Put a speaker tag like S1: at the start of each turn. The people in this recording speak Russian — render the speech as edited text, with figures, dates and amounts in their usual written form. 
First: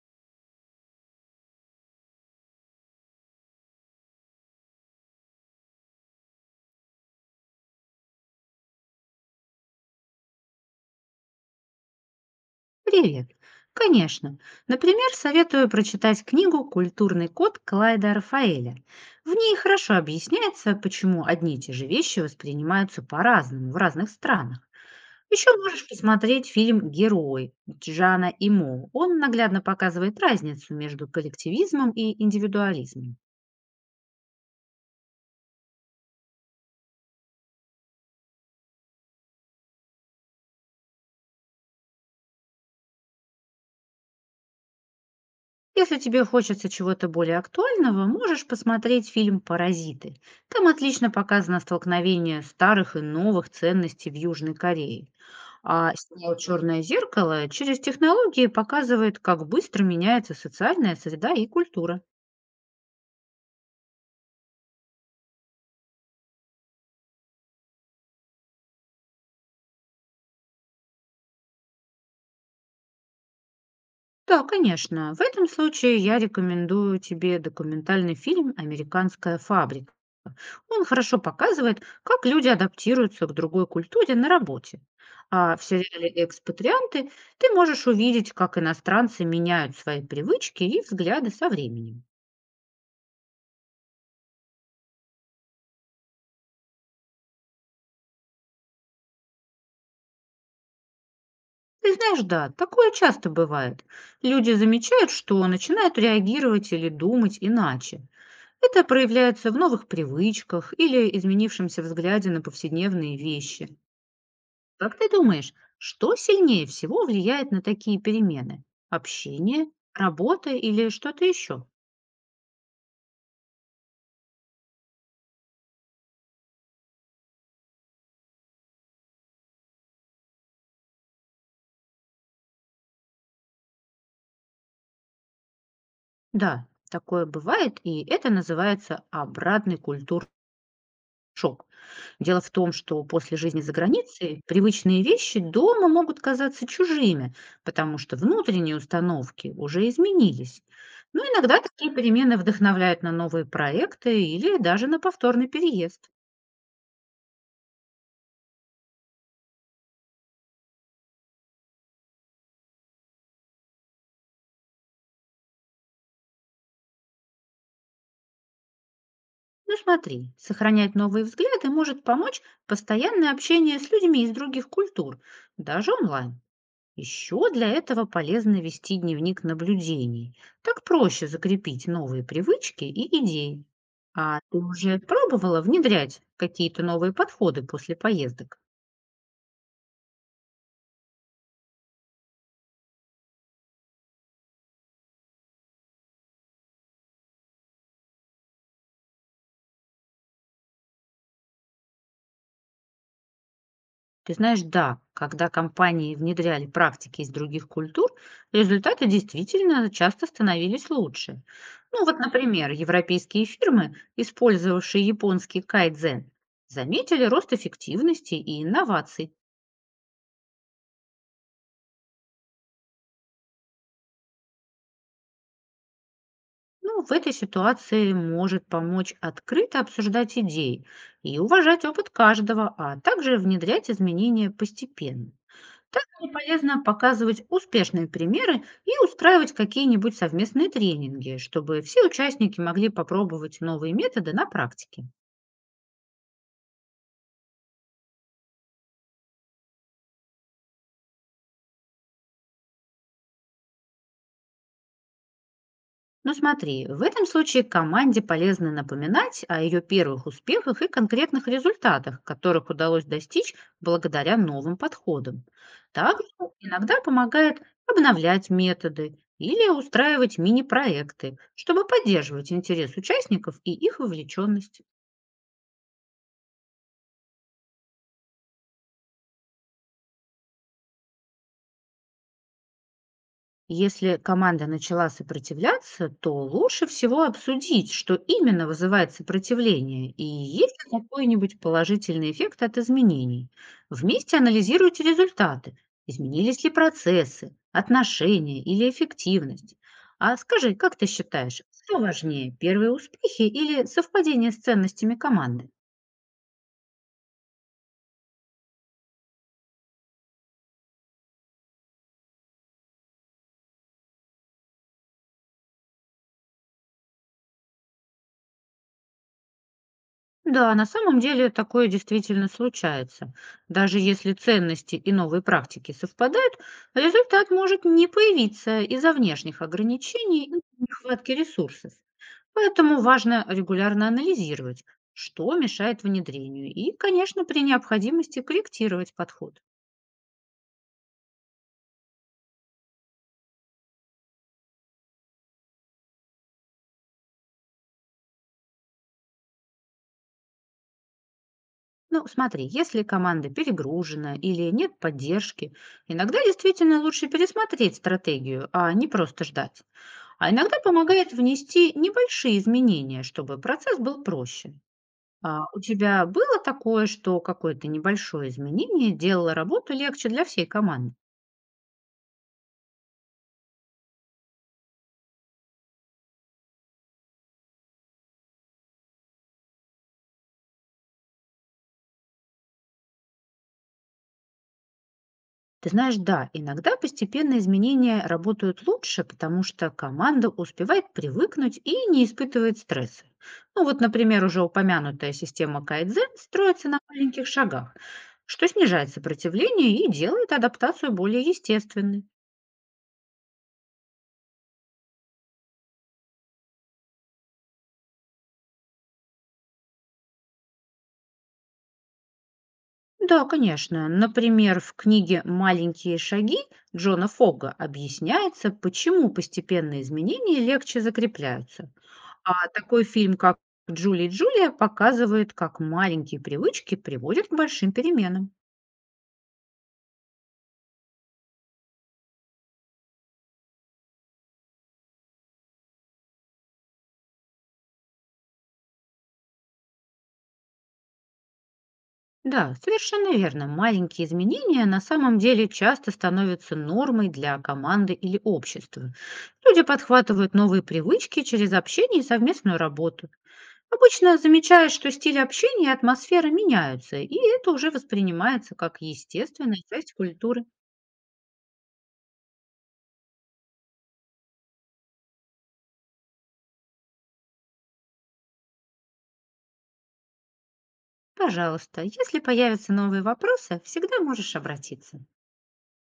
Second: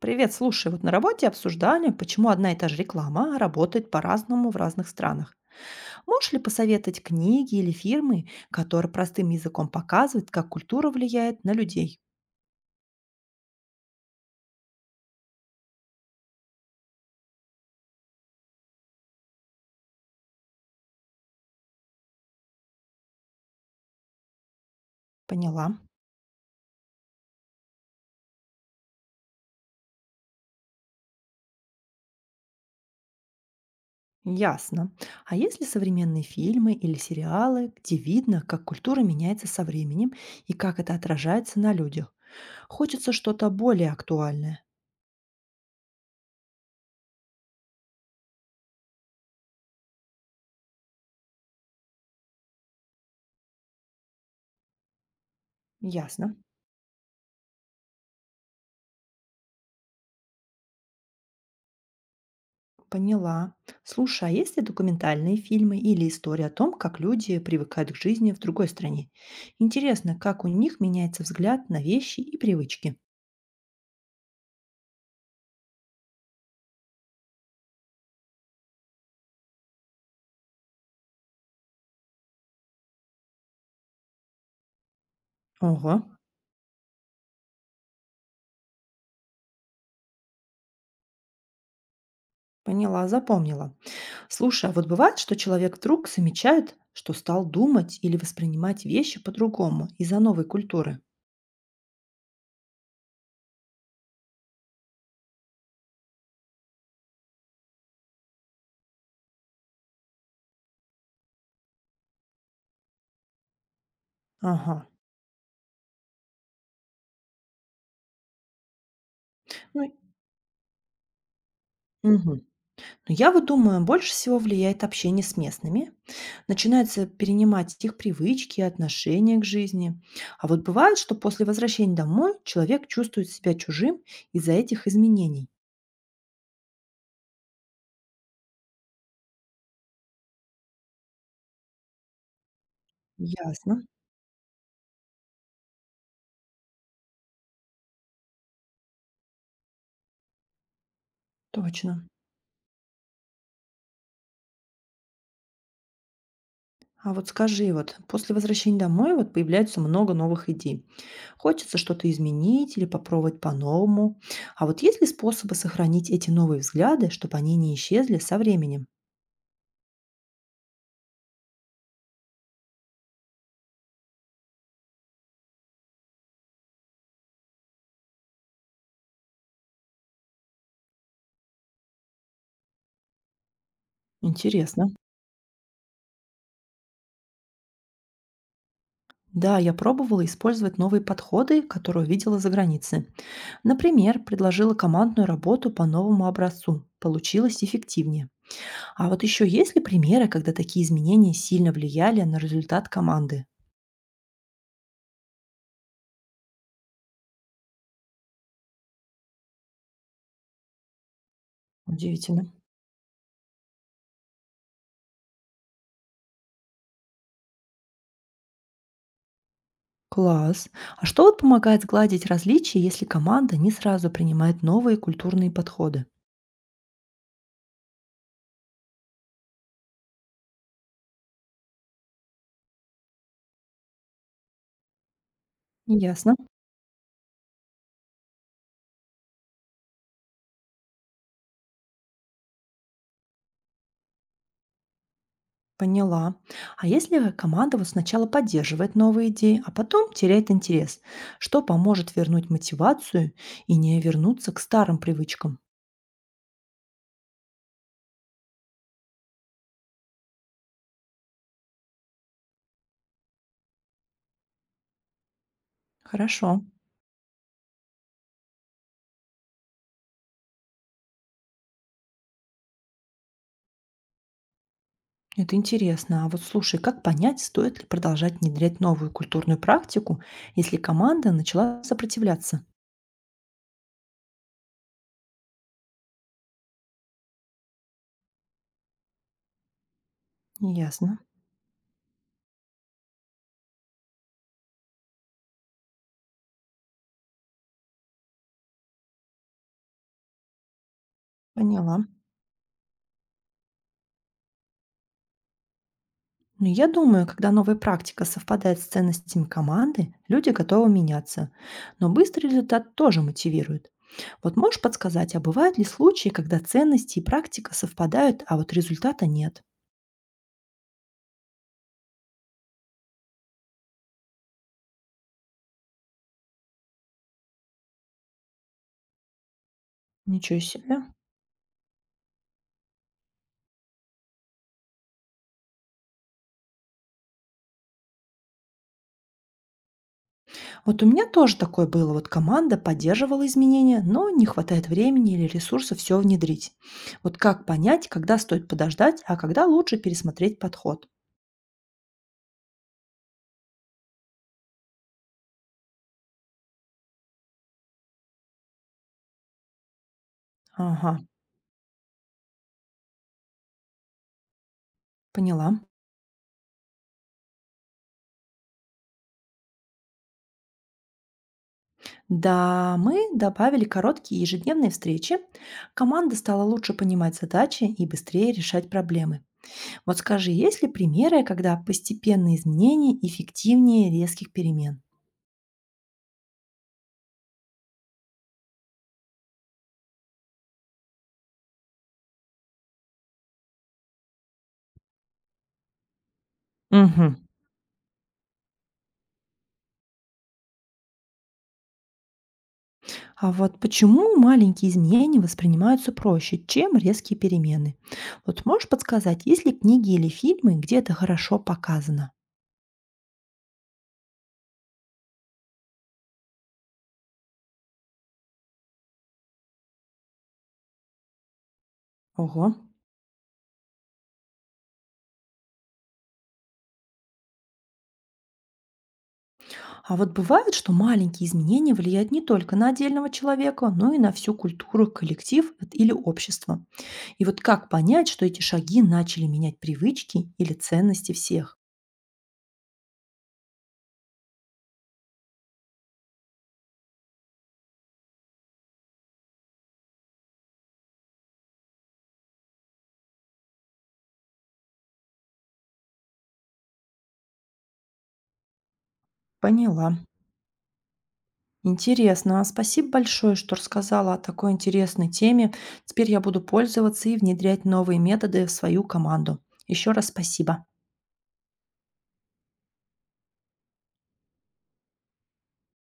S1: Привет, слушай, вот на работе обсуждали, почему одна и та же реклама работает по-разному в разных странах. Можешь ли посоветовать книги или фирмы, которые простым языком показывают, как культура влияет на людей?
S2: Привет. Конечно. Например, советую прочитать книгу «Культурный код» Клайда Рафаэля. В ней хорошо объясняется, почему одни и те же вещи воспринимаются по-разному в разных странах. Еще
S1: Поняла.
S2: можешь посмотреть фильм «Герой» Джана Имо. Он наглядно показывает разницу между коллективизмом и индивидуализмом.
S1: Ясно. А есть ли современные фильмы или сериалы, где видно, как культура меняется со временем и как это отражается на людях? Хочется что-то более актуальное.
S2: Если тебе хочется чего-то более актуального, можешь посмотреть фильм «Паразиты». Там отлично показано столкновение старых и новых ценностей в Южной Корее. А
S1: Ясно.
S2: сериал "Черное зеркало" через технологии показывает, как быстро меняется социальная среда и культура.
S1: Поняла. Слушай, а есть ли документальные фильмы или истории о том, как люди привыкают к жизни в другой стране? Интересно, как у них меняется взгляд на вещи и привычки.
S2: Да, конечно. В этом случае я рекомендую тебе документальный фильм "Американская фабрика". Он хорошо показывает, как люди адаптируются к другой культуре на работе. А в
S1: Ого,
S2: сериале "Экспатрианты" ты можешь увидеть, как иностранцы меняют свои привычки и взгляды со временем.
S1: поняла, запомнила. Слушай, а вот бывает, что человек вдруг замечает, что стал думать или воспринимать вещи по-другому из-за новой культуры?
S2: Ты знаешь, да, такое часто бывает. Люди замечают, что начинают реагировать или думать иначе. Это проявляется в новых привычках или изменившемся взгляде на повседневные вещи.
S1: Ага.
S2: Как ты думаешь, что сильнее всего влияет на такие перемены? Общение,
S1: Ну,
S2: работа или что-то еще?
S1: мгм. Но я вот думаю, больше всего влияет общение с местными, начинается перенимать их привычки, отношения к жизни. А вот бывает, что после возвращения домой человек чувствует себя чужим из-за этих изменений.
S2: Да, такое бывает, и это называется обратный культурный шок. Дело в том, что после жизни за
S1: Ясно,
S2: границей привычные вещи дома могут казаться чужими, потому что внутренние установки уже изменились. Но иногда такие
S1: точно.
S2: перемены вдохновляют на новые проекты или даже на повторный переезд.
S1: А вот скажи, вот после возвращения домой вот появляется много новых идей. Хочется что-то изменить или попробовать по-новому. А вот есть ли способы сохранить эти новые взгляды, чтобы они не исчезли со временем?
S2: Ну смотри, сохранять новые взгляды может помочь постоянное общение с людьми из других культур, даже онлайн. Еще для этого полезно вести дневник наблюдений. Так проще закрепить новые привычки и идеи. А ты
S1: Интересно.
S2: уже пробовала внедрять какие-то новые подходы после поездок?
S1: Да, я пробовала использовать новые подходы, которые увидела за границей. Например, предложила командную работу по новому образцу. Получилось эффективнее. А вот еще есть ли примеры, когда такие изменения сильно влияли на результат команды?
S2: Ты знаешь, да, когда компании внедряли практики из других культур, результаты действительно часто становились лучше. Ну вот,
S1: Удивительно.
S2: например, европейские фирмы, использовавшие японский кайдзен, заметили рост эффективности и инноваций.
S1: Класс. А что вот помогает сгладить различия, если команда не сразу принимает новые культурные подходы?
S2: Ну, в этой ситуации может помочь открыто обсуждать идеи и уважать опыт каждого, а также внедрять изменения постепенно. Также
S1: Ясно.
S2: полезно показывать успешные примеры и устраивать какие-нибудь совместные тренинги, чтобы все участники могли попробовать новые методы на практике.
S1: Поняла. А если команда вот сначала поддерживает новые идеи, а потом теряет интерес, что поможет вернуть мотивацию и не вернуться к старым привычкам?
S2: Ну смотри, в этом случае команде полезно напоминать о ее первых успехах и конкретных результатах, которых удалось достичь благодаря новым подходам. Также
S1: Хорошо.
S2: иногда помогает обновлять методы или устраивать мини-проекты, чтобы поддерживать интерес участников и их вовлеченность.
S1: Это интересно. А вот слушай, как понять, стоит ли продолжать внедрять новую культурную практику, если команда начала сопротивляться?
S2: Если команда начала сопротивляться, то лучше всего обсудить, что именно вызывает сопротивление и есть ли
S1: Ясно,
S2: какой-нибудь положительный эффект от изменений. Вместе анализируйте результаты, изменились ли процессы, отношения или эффективность. А скажи, как ты считаешь,
S1: поняла.
S2: что важнее, первые успехи или совпадение с ценностями команды?
S1: Но я думаю, когда новая практика совпадает с ценностями команды, люди готовы меняться. Но быстрый результат тоже мотивирует. Вот можешь подсказать, а бывают ли случаи, когда ценности и практика совпадают, а вот результата нет?
S2: Да, на самом деле такое действительно случается. Даже если ценности и новые практики совпадают, результат может не появиться из-за внешних ограничений
S1: Ничего
S2: и
S1: себе.
S2: нехватки ресурсов. Поэтому важно регулярно анализировать, что мешает внедрению, и, конечно, при необходимости корректировать подход.
S1: Вот у меня тоже такое было. Вот команда поддерживала изменения, но не хватает времени или ресурсов все внедрить. Вот как понять, когда стоит подождать, а когда лучше пересмотреть подход?
S2: Ну, смотри, если команда перегружена или нет поддержки, иногда действительно лучше пересмотреть стратегию, а не просто ждать. А иногда
S1: Ага,
S2: помогает внести небольшие изменения, чтобы процесс был проще. А
S1: поняла.
S2: у тебя было такое, что какое-то небольшое изменение делало работу легче для всей команды?
S1: Да, мы добавили короткие ежедневные встречи. Команда стала лучше понимать задачи и быстрее решать проблемы. Вот скажи, есть ли примеры, когда постепенные изменения эффективнее резких перемен?
S2: Ты знаешь, да, иногда постепенно изменения работают лучше, потому что команда успевает привыкнуть и не испытывает стресса. Ну вот, например, уже упомянутая система Кайдзен строится на
S1: Мгм.
S2: маленьких шагах, что снижает сопротивление и делает адаптацию более естественной.
S1: А вот почему маленькие изменения воспринимаются проще, чем резкие перемены? Вот можешь подсказать, есть ли книги или фильмы, где это хорошо показано?
S2: Да, конечно. Например, в книге «Маленькие шаги» Джона Фога объясняется, почему постепенные изменения легче закрепляются.
S1: Ого.
S2: А такой фильм, как «Джули и Джулия», показывает, как маленькие привычки приводят к большим переменам.
S1: А вот бывает, что маленькие изменения влияют не только на отдельного человека, но и на всю культуру, коллектив вот, или общество. И вот как понять, что эти шаги начали менять привычки или ценности всех?
S2: Да, совершенно верно. Маленькие изменения на самом деле часто становятся нормой для команды или общества. Люди подхватывают новые привычки через общение и совместную работу. Обычно замечаешь, что стиль общения и атмосфера меняются, и это уже воспринимается как естественная
S1: Поняла.
S2: часть культуры.
S1: Интересно. А спасибо большое, что рассказала о такой интересной теме. Теперь я буду пользоваться и внедрять новые методы в свою команду. Еще раз спасибо.
S2: Пожалуйста, если появятся новые вопросы, всегда можешь обратиться.